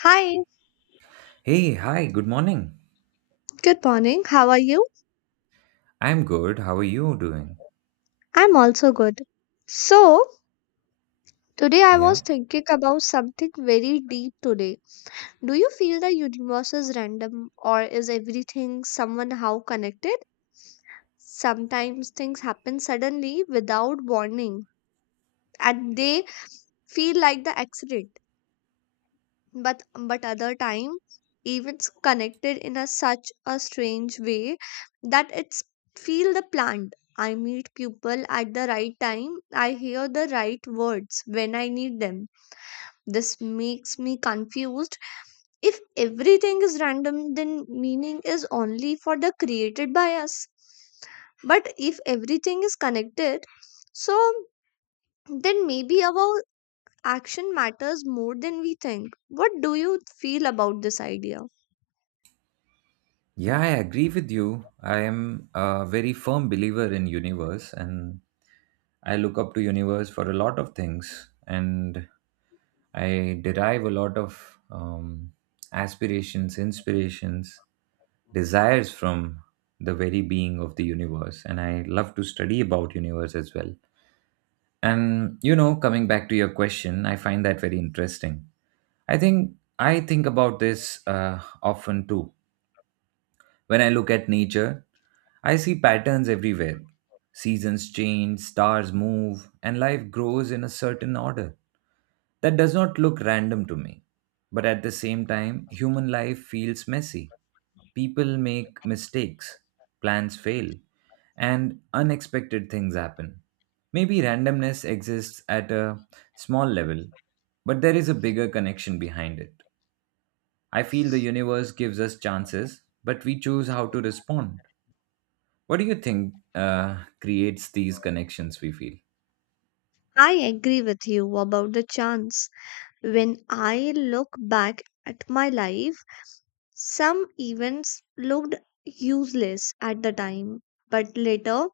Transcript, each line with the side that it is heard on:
left: Hi,
right: Hey, hi, good morning.
left: good morning. How are you?
right: I'm good. How are you doing?
left: I'm also good. So, today I
right: Yeah.
left: was thinking about something very deep today. Do you feel the universe is random or is everything somehow connected? Sometimes things happen suddenly without warning and they feel like the accident. But other time events connected in a such a strange way that it's feel the plant, I meet people at the right time, I hear the right words when I need them. This makes me confused. If everything is random then meaning is only for the created by us, but if everything is connected, so then maybe our action matters more than we think. What do you feel about this idea?
right: Yeah, I agree with you. I am a very firm believer in universe and I look up to universe for a lot of things and I derive a lot of aspirations, inspirations, desires from the very being of the universe and I love to study about universe as well. And you know, coming back to your question, I find that very interesting. I think about this often too. When I look at nature, I see patterns everywhere. Seasons change, stars move, and life grows in a certain order. That does not look random to me. But at the same time, human life feels messy. People make mistakes, plans fail, and unexpected things happen. Maybe randomness exists at a small level, but there is a bigger connection behind it. I feel the universe gives us chances, but we choose how to respond. What do you think creates these connections we feel?
left: I agree with you about the chance. When I look back at my life, some events looked useless at the time, but later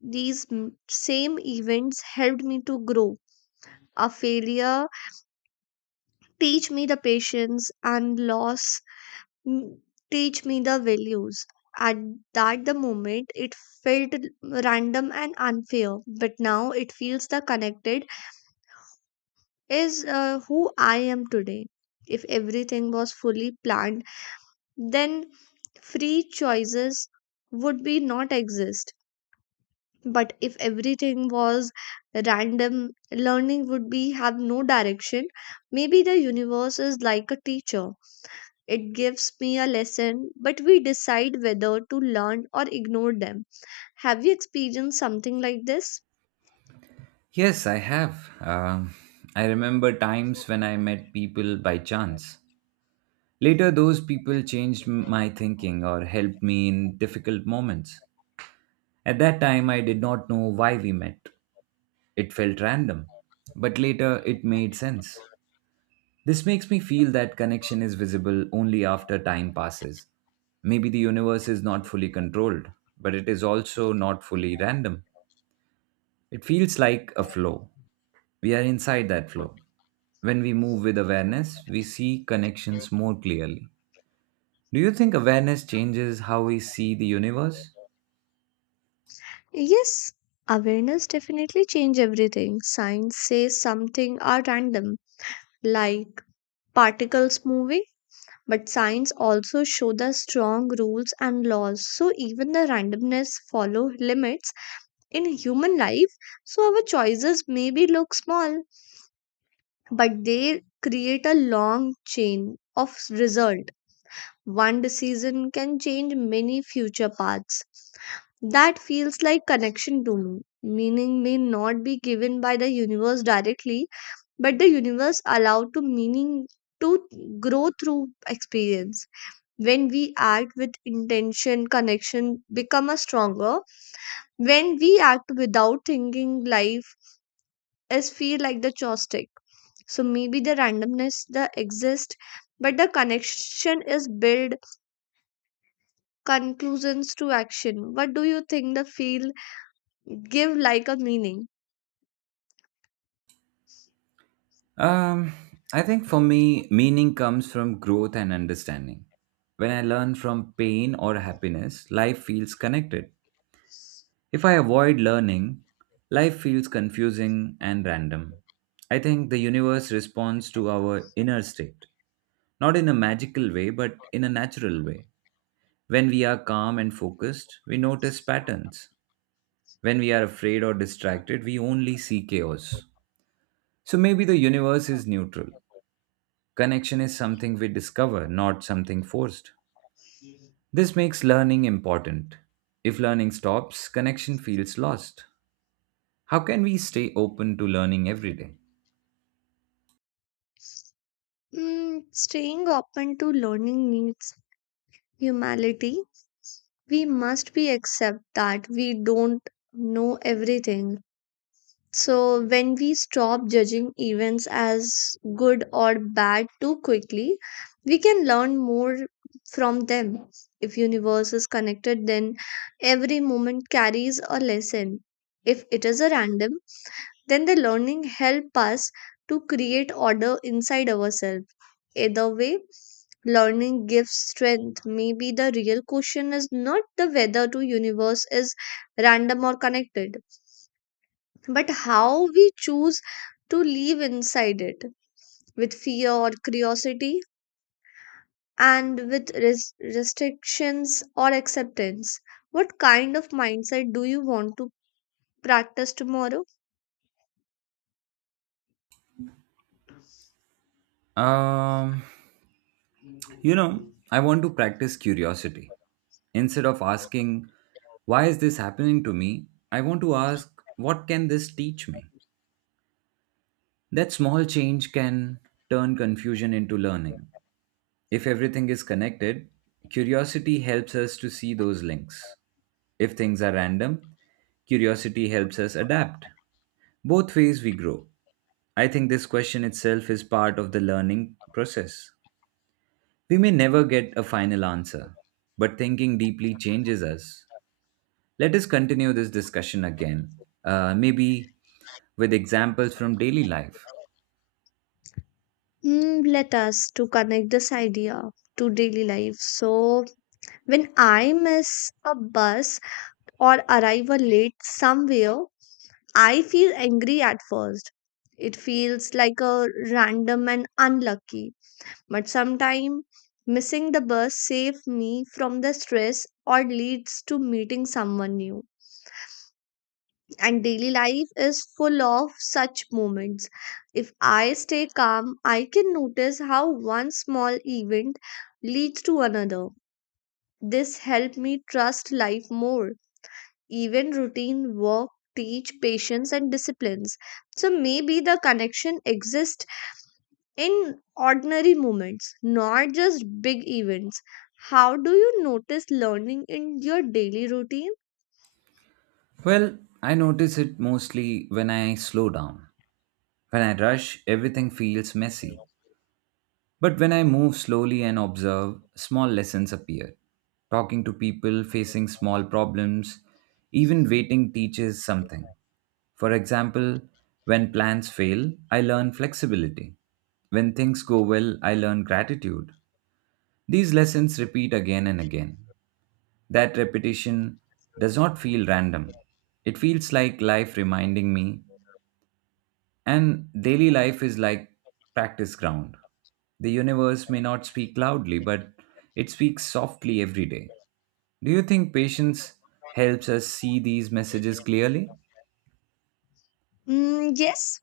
left: these same events helped me to grow. A failure teach me the patience and loss. Mm, teach me the values. At that the moment it felt random and unfair, but now it feels the connected is who I am today. If everything was fully planned, then free choices would be not exist. But if everything was random, learning would be have no direction. Maybe the universe is like a teacher. It gives me a lesson, but we decide whether to learn or ignore them. Have you experienced something like this?
right: Yes, I have. I remember times when I met people by chance. Later, those people changed my thinking or helped me in difficult moments. At that time, I did not know why we met. It felt random, but later it made sense. This makes me feel that connection is visible only after time passes. Maybe the universe is not fully controlled, but it is also not fully random. It feels like a flow. We are inside that flow. When we move with awareness, we see connections more clearly. Do you think awareness changes how we see the universe?
left: Yes, awareness definitely change everything. Science says something are random, like particles moving, but science also show the strong rules and laws. So even the randomness follow limits in human life. So our choices maybe look small, but they create a long chain of result. One decision can change many future paths. That feels like connection to me. Meaning may not be given by the universe directly, but the universe allowed to meaning to grow through experience. When we act with intention, connection become a stronger. When we act without thinking, life is feel like the joystick. So maybe the randomness the exist, but the connection is built conclusions to action. What do you think the field give like a meaning?
right: Um, I think for me, meaning comes from growth and understanding. When I learn from pain or happiness, life feels connected. If I avoid learning, life feels confusing and random. I think the universe responds to our inner state, not in a magical way, but in a natural way. When we are calm and focused, we notice patterns. When we are afraid or distracted, we only see chaos. So maybe the universe is neutral. Connection is something we discover, not something forced. This makes learning important. If learning stops, connection feels lost. How can we stay open to learning every day?
left: Mm, staying open to learning needs humility. We must be accept that we don't know everything. So when we stop judging events as good or bad too quickly, we can learn more from them. If universe is connected, then every moment carries a lesson. If it is a random, then the learning help us to create order inside ourselves. Either way, learning gives strength. Maybe the real question is not the whether to universe is random or connected, but how we choose to live inside it, with fear or curiosity, and with restrictions or acceptance. What kind of mindset do you want to practice tomorrow?
right: Um, you know, I want to practice curiosity. Instead of asking, why is this happening to me? I want to ask, what can this teach me? That small change can turn confusion into learning. If everything is connected, curiosity helps us to see those links. If things are random, curiosity helps us adapt. Both ways we grow. I think this question itself is part of the learning process. We may never get a final answer, but thinking deeply changes us. Let us continue this discussion again, maybe with examples from daily life.
left: Mm, let us to connect this idea to daily life. So when I miss a bus or arrive a late somewhere, I feel angry at first. It feels like a random and unlucky. But sometime missing the bus saves me from the stress or leads to meeting someone new. And daily life is full of such moments. If I stay calm, I can notice how one small event leads to another. This helped me trust life more. Even routine work teach patience and disciplines. So maybe the connection exists in ordinary moments, not just big events. How do you notice learning in your daily routine?
right: Well, I notice it mostly when I slow down. When I rush, everything feels messy. But when I move slowly and observe, small lessons appear. Talking to people, facing small problems, even waiting teaches something. For example, when plans fail, I learn flexibility. When things go well, I learn gratitude. These lessons repeat again and again. That repetition does not feel random. It feels like life reminding me, and daily life is like practice ground. The universe may not speak loudly, but it speaks softly every day. Do you think patience helps us see these messages clearly?
left: Mm, yes,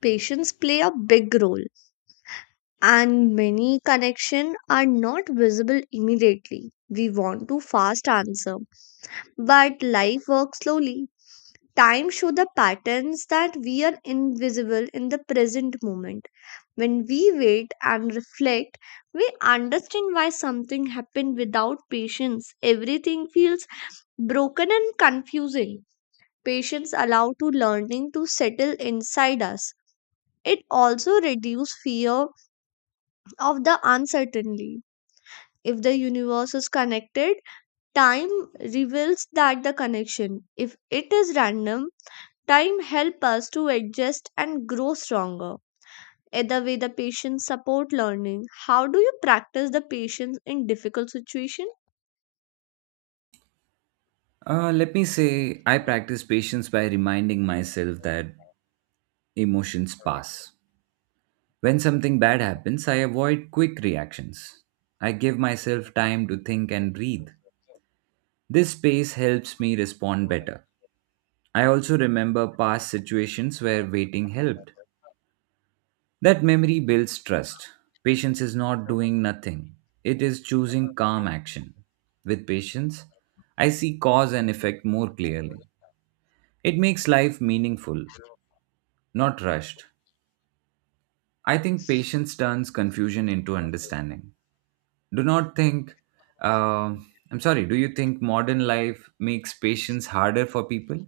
left: patience play a big role and many connections are not visible immediately. We want to fast answer, but life works slowly. Time shows the patterns that we are invisible in the present moment. When we wait and reflect, we understand why something happened without patience. Everything feels broken and confusing. Patience allow to learning to settle inside us. It also reduces fear of the uncertainty. If the universe is connected, time reveals that the connection. If it is random, time helps us to adjust and grow stronger. Either way, the patience support learning. How do you practice the patience in difficult situation?
right: Let me say, I practice patience by reminding myself that emotions pass. When something bad happens, I avoid quick reactions. I give myself time to think and breathe. This space helps me respond better. I also remember past situations where waiting helped. That memory builds trust. Patience is not doing nothing, it is choosing calm action. With patience, I see cause and effect more clearly. It makes life meaningful, not rushed. I think patience turns confusion into understanding. Do not think, uh, I'm sorry, do you think modern life makes patience harder for people?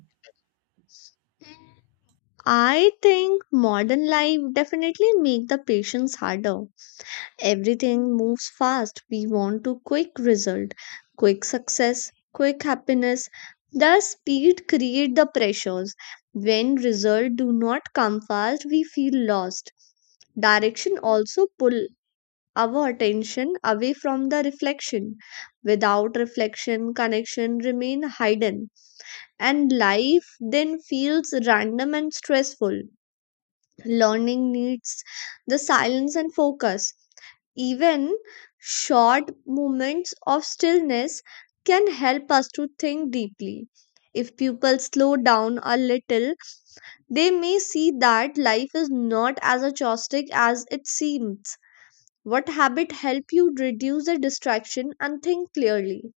left: I think modern life definitely make the patience harder. Everything moves fast. We want to quick result, quick success, quick happiness. The speed create the pressures. When result do not come fast, we feel lost. Direction also pull our attention away from the reflection. Without reflection, connection remain hidden and life then feels random and stressful. Learning needs the silence and focus. Even short moments of stillness can help us to think deeply. If people slow down a little, they may see that life is not as chaotic as it seems. What habit help you reduce the distraction and think clearly?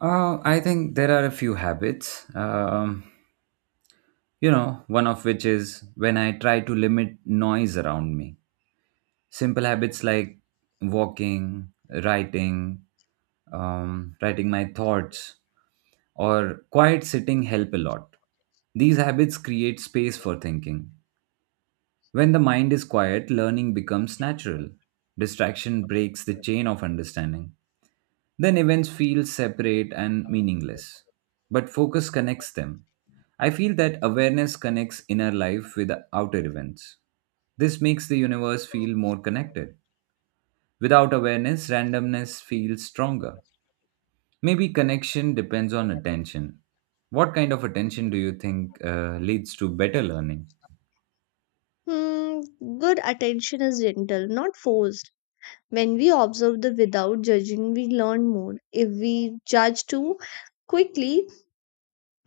right: I think there are a few habits. One of which is when I try to limit noise around me. Simple habits like walking, writing, writing my thoughts or quiet sitting help a lot. These habits create space for thinking. When the mind is quiet, learning becomes natural. Distraction breaks the chain of understanding. Then events feel separate and meaningless, but focus connects them. I feel that awareness connects inner life with outer events. This makes the universe feel more connected. Without awareness, randomness feels stronger. Maybe connection depends on attention. What kind of attention do you think leads to better learning?
left: Hmm, good attention is gentle, not forced. When we observe the without judging, we learn more. If we judge too quickly,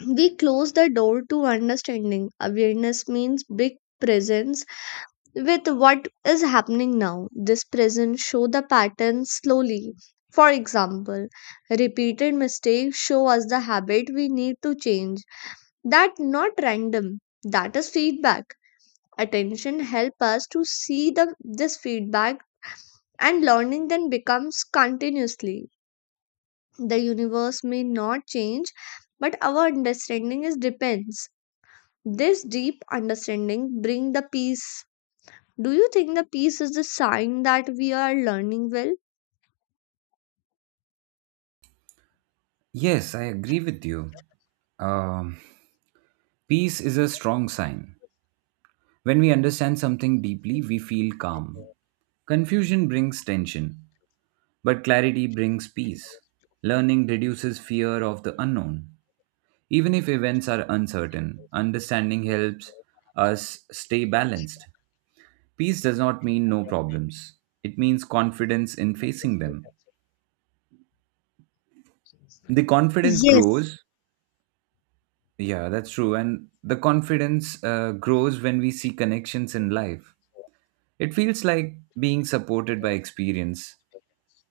left: we close the door to understanding. Awareness means big presence with what is happening now. This presence show the pattern slowly. For example, repeated mistakes show us the habit we need to change. That not random. That is feedback. Attention help us to see the this feedback, and learning then becomes continuously. The universe may not change, but our understanding is depends. This deep understanding bring the peace. Do you think the peace is the sign that we are learning well?
right: Yes, I agree with you. Um, Peace is a strong sign. When we understand something deeply, we feel calm. Confusion brings tension, but clarity brings peace. Learning reduces fear of the unknown. Even if events are uncertain, understanding helps us stay balanced. Peace does not mean no problems. It means confidence in facing them. The confidence
left: Yes,
right: grows. Yeah, that's true. And the confidence grows when we see connections in life. It feels like being supported by experience.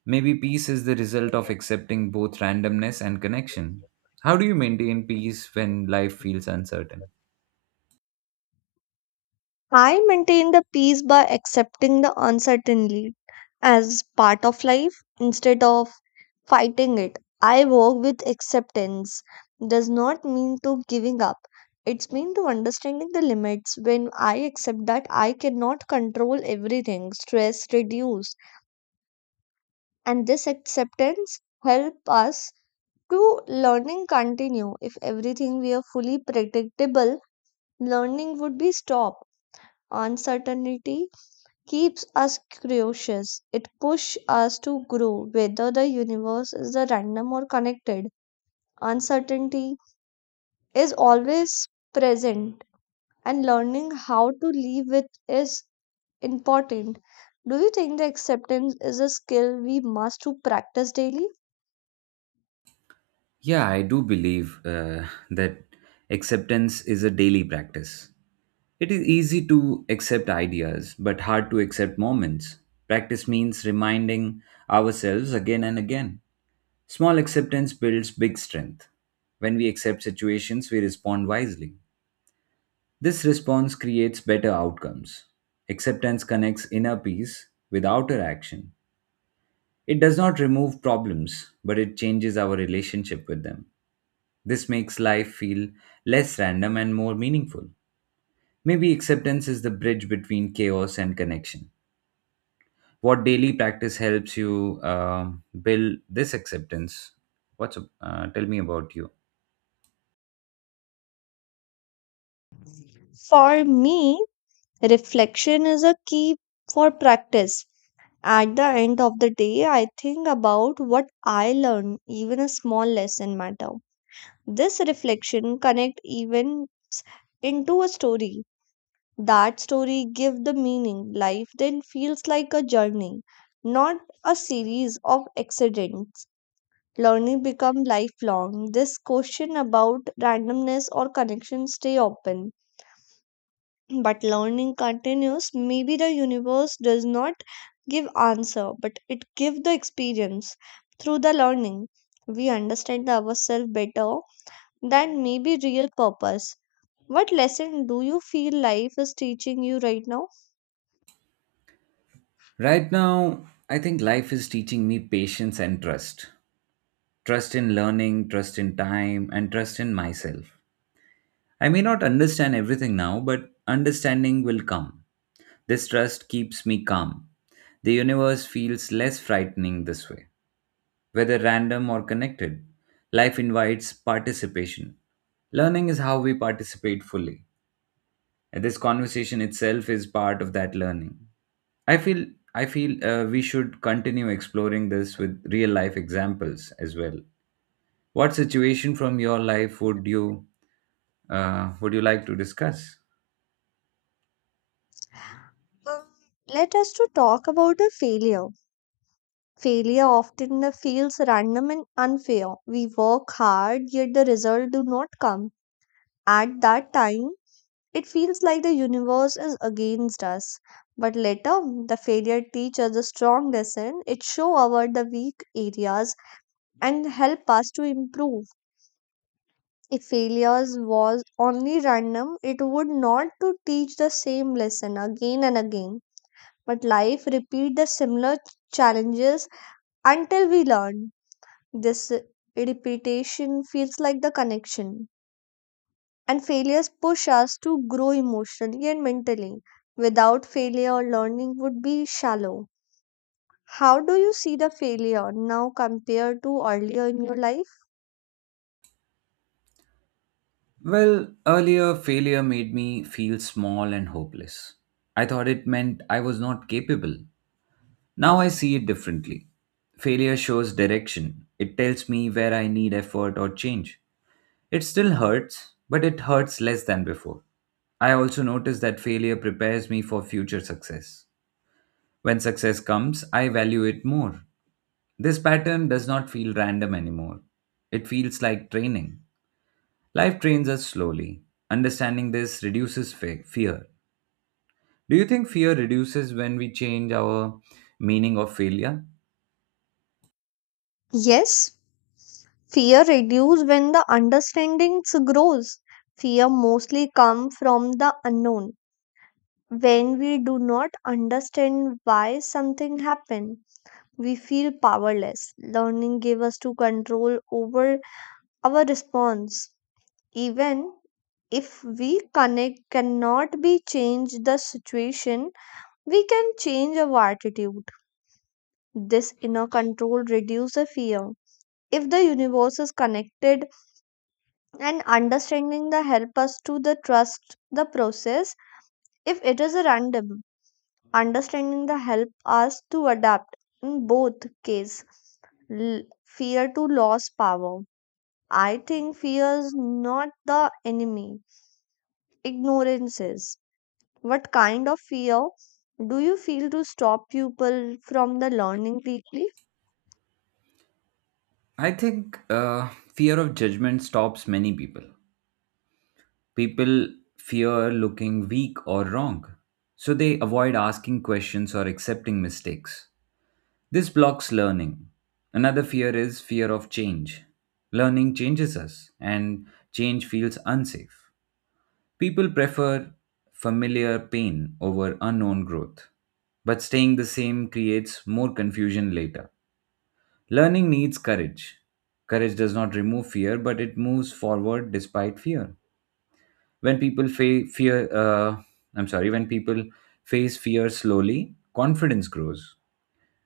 right: Maybe peace is the result of accepting both randomness and connection. How do you maintain peace when life feels uncertain?
left: I maintain the peace by accepting the uncertainty as part of life instead of fighting it. I work with acceptance does not mean to giving up. It's mean to understanding the limits. When I accept that I cannot control everything, stress reduce. And this acceptance help us to learning continue. If everything were fully predictable, learning would be stopped. Uncertainty keeps us curious. It pushes us to grow, whether the universe is the random or connected. Uncertainty is always present, and learning how to live with is important. Do you think the acceptance is a skill we must to practice daily?
right: Yeah, I do believe that acceptance is a daily practice. It is easy to accept ideas, but hard to accept moments. Practice means reminding ourselves again and again. Small acceptance builds big strength. When we accept situations, we respond wisely. This response creates better outcomes. Acceptance connects inner peace with outer action. It does not remove problems, but it changes our relationship with them. This makes life feel less random and more meaningful. Maybe acceptance is the bridge between chaos and connection. What daily practice helps you build this acceptance? Tell me about you.
left: For me, reflection is a key for practice. At the end of the day, I think about what I learned, even a small lesson matter. This reflection connect even into a story. That story give the meaning. Life then feels like a journey, not a series of accidents. Learning become lifelong. This question about randomness or connection stay open. But learning continues. Maybe the universe does not give answer, but it give the experience. Through the learning, we understand ourselves better than maybe real purpose. What lesson do you feel life is teaching you right now?
right: Right now, I think life is teaching me patience and trust. Trust in learning, trust in time, and trust in myself. I may not understand everything now, but understanding will come. This trust keeps me calm. The universe feels less frightening this way. Whether random or connected, life invites participation. Learning is how we participate fully. And this conversation itself is part of that learning. I feel I feel we should continue exploring this with real life examples as well. What situation from your life would you would you like to discuss?
left: Um, Let us to talk about a failure. Failure often feels random and unfair. We work hard, yet the result do not come. At that time, it feels like the universe is against us. But later, the failure teaches a strong lesson. It show our the weak areas and help us to improve. If failures was only random, it would not to teach the same lesson again and again. But life repeat the similar challenges until we learn. This repetition feels like the connection. And failures push us to grow emotionally and mentally. Without failure, learning would be shallow. How do you see the failure now compared to earlier in your life?
right: Well, earlier failure made me feel small and hopeless. I thought it meant I was not capable. Now I see it differently. Failure shows direction, it tells me where I need effort or change. It still hurts, but it hurts less than before. I also notice that failure prepares me for future success. When success comes, I value it more. This pattern does not feel random anymore. It feels like training. Life trains us slowly. Understanding this reduces fear. Do you think fear reduces when we change our meaning of failure?
left: Yes, fear reduces when the understanding grows. Fear mostly comes from the unknown. When we do not understand why something happened, we feel powerless. Learning gives us to control over our response. Even if we connect cannot be changed the situation, we can change our attitude. This inner control reduces fear. If the universe is connected and understanding the help us to the trust the process, if it is a random, understanding the help us to adapt. In both case, L- fear to lose power. I think fear is not the enemy, ignorance is. What kind of fear do you feel to stop people from the learning deeply?
right: I think fear of judgment stops many people. People fear looking weak or wrong, so they avoid asking questions or accepting mistakes. This blocks learning. Another fear is fear of change. Learning changes us and change feels unsafe. People prefer familiar pain over unknown growth, but staying the same creates more confusion later. Learning needs courage. Courage does not remove fear, but it moves forward despite fear. When people fa- fear, uh, I'm sorry, when people face fear slowly, confidence grows.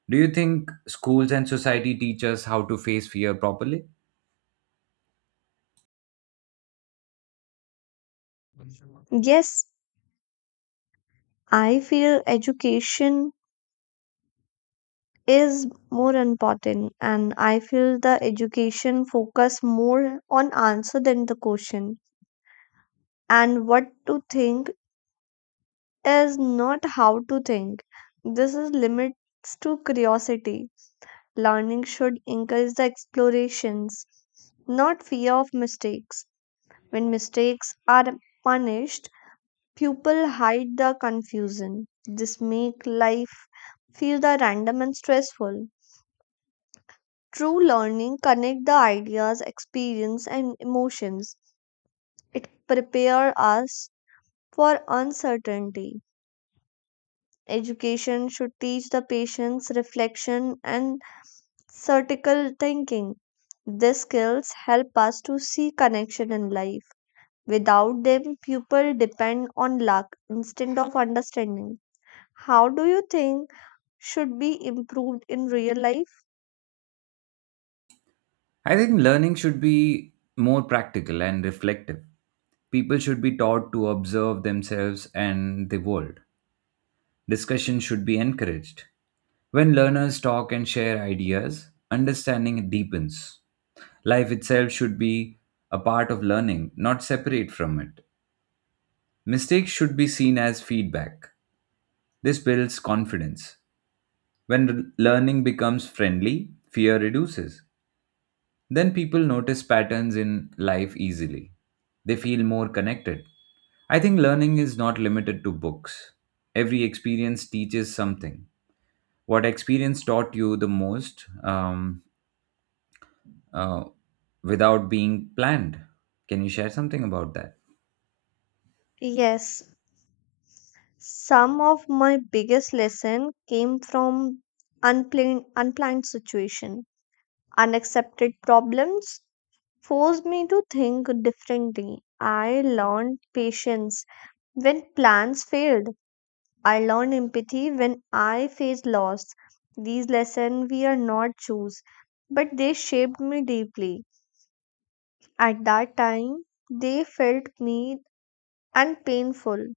right: Do you think schools and society teach us how to face fear properly?
left: Yes, I feel education is more important and I feel the education focus more on answer than the question, and what to think is not how to think. This is limits to curiosity. Learning should encourage the explorations, not fear of mistakes. When mistakes are punished, people hide the confusion. This make life feel the random and stressful. True learning connect the ideas, experience and emotions. It prepare us for uncertainty. Education should teach the patience, reflection and critical thinking. These skills help us to see connection in life. Without them, people depend on luck instead of understanding. How do you think should be improved in real life?
right: I think learning should be more practical and reflective. People should be taught to observe themselves and the world. Discussion should be encouraged. When learners talk and share ideas, understanding deepens. Life itself should be a part of learning, not separate from it. Mistakes should be seen as feedback. This builds confidence. When learning becomes friendly, fear reduces. Then people notice patterns in life easily. They feel more connected. I think learning is not limited to books. Every experience teaches something. What experience taught you the most uh, without being planned? Can you share something about that?
left: Yes, some of my biggest lesson came from unplanned situation. Unaccepted problems forced me to think differently. I learned patience when plans failed. I learned empathy when I faced loss. These lessons we are not choose, but they shaped me deeply. At that time, they felt me and painful.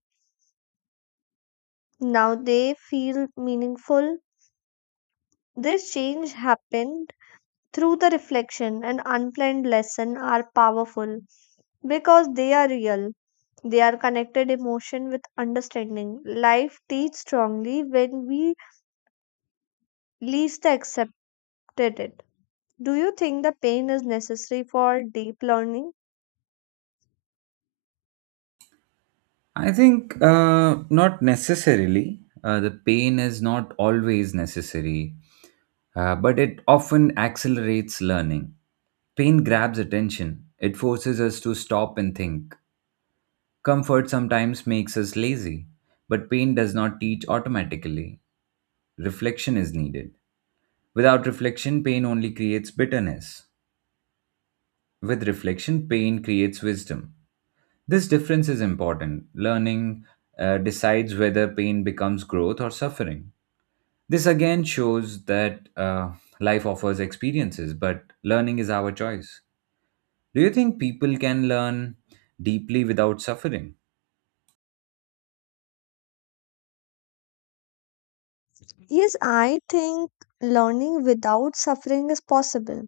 left: Now they feel meaningful. This change happened through the reflection and unplanned lesson are powerful because they are real. They are connected emotion with understanding. Life teach strongly when we least accepted it. Do you think the pain is necessary for deep learning?
right: I think not necessarily. The pain is not always necessary, but it often accelerates learning. Pain grabs attention. It forces us to stop and think. Comfort sometimes makes us lazy, but pain does not teach automatically. Reflection is needed. Without reflection, pain only creates bitterness. With reflection, pain creates wisdom. This difference is important. Learning decides whether pain becomes growth or suffering. This again shows that life offers experiences, but learning is our choice. Do you think people can learn deeply without suffering?
left: Yes, I think learning without suffering is possible,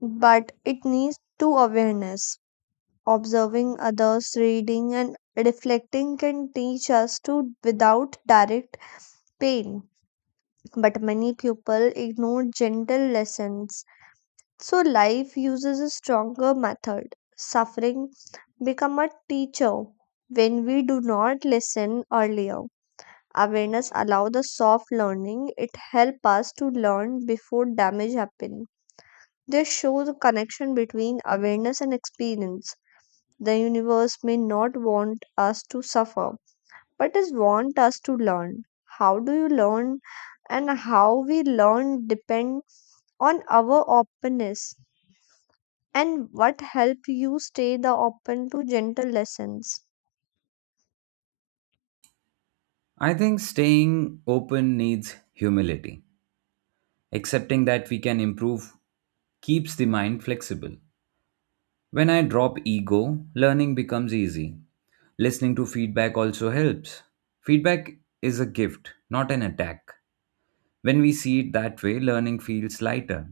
left: but it needs to awareness. Observing others, reading, and reflecting can teach us to without direct pain. But many people ignore gentle lessons. So life uses a stronger method. Suffering become a teacher when we do not listen earlier. Awareness allow the soft learning. It help us to learn before damage happen. This shows a connection between awareness and experience. The universe may not want us to suffer, but it wants us to learn. How do you learn and how we learn depend on our openness, and what help you stay the open to gentle lessons.
right: I think staying open needs humility. Accepting that we can improve keeps the mind flexible. When I drop ego, learning becomes easy. Listening to feedback also helps. Feedback is a gift, not an attack. When we see it that way, learning feels lighter.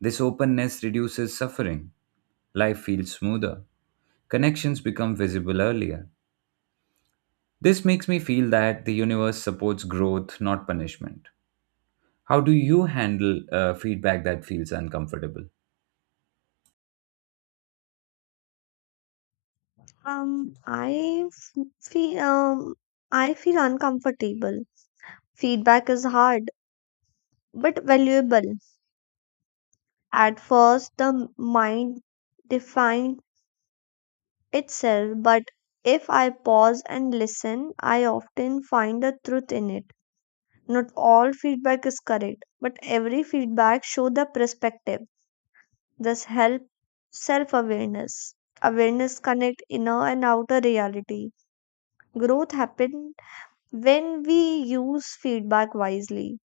right: This openness reduces suffering. Life feels smoother. Connections become visible earlier. This makes me feel that the universe supports growth, not punishment. How do you handle feedback that feels uncomfortable?
left: Um, I f- feel um, I feel uncomfortable. Feedback is hard but valuable. At first, the mind defined itself, but if I pause and listen, I often find the truth in it. Not all feedback is correct, but every feedback show the perspective. This help self-awareness. Awareness connect inner and outer reality. Growth happen when we use feedback wisely.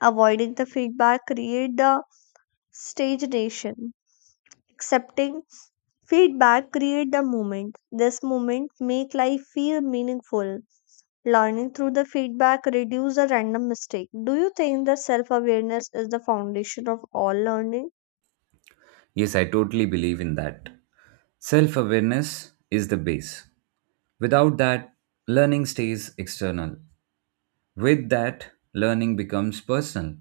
left: Avoiding the feedback create the stagnation. Accepting feedback create the moment. This moment make life feel meaningful. Learning through the feedback reduce the random mistake. Do you think the self-awareness is the foundation of all learning?
right: Yes, I totally believe in that. Self awareness is the base. Without that, learning stays external. With that, learning becomes personal.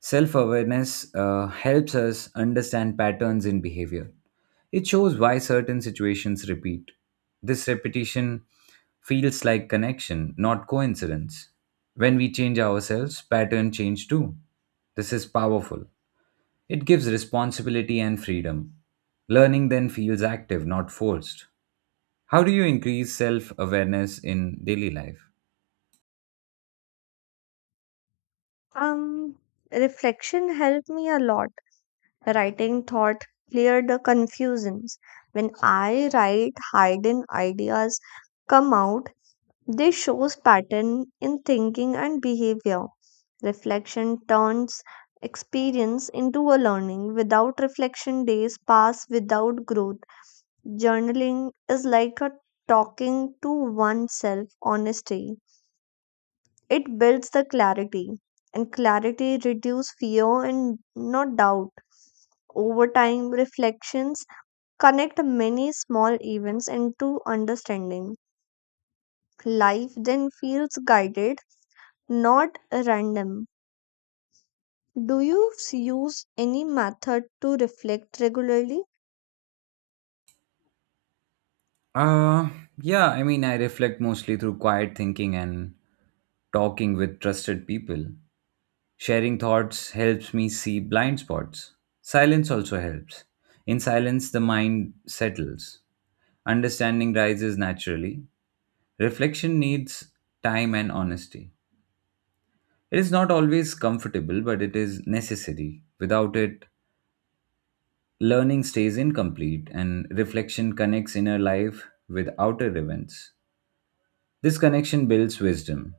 right: Self awareness helps us understand patterns in behavior. It shows why certain situations repeat. This repetition feels like connection, not coincidence. When we change ourselves, patterns change too. This is powerful. It gives responsibility and freedom. Learning then feels active, not forced. How do you increase self awareness in daily life?
left: Um, Reflection helped me a lot. Writing thought cleared the confusions. When I write, hidden ideas come out. They shows pattern in thinking and behavior. Reflection turns experience into a learning. Without reflection, days pass without growth. Journaling is like a talking to oneself honesty. It builds the clarity, and clarity reduces fear and not doubt. Over time, reflections connect many small events into understanding. Life then feels guided, not random. Do you use any method to reflect regularly?
right: Uh, I reflect mostly through quiet thinking and talking with trusted people. Sharing thoughts helps me see blind spots. Silence also helps. In silence, the mind settles. Understanding rises naturally. Reflection needs time and honesty. It is not always comfortable, but it is necessary. Without it, learning stays incomplete, and reflection connects inner life with outer events. This connection builds wisdom.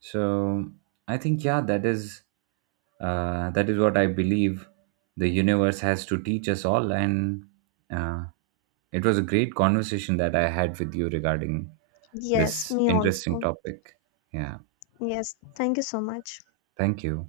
right: So I think, yeah, that is what I believe the universe has to teach us all. And uh, it was a great conversation that I had with you regarding
left: Yes,
right: this
left: me
right: interesting
left: also.
right: topic. Yeah,
left: Yes, thank you so much.
right: thank you.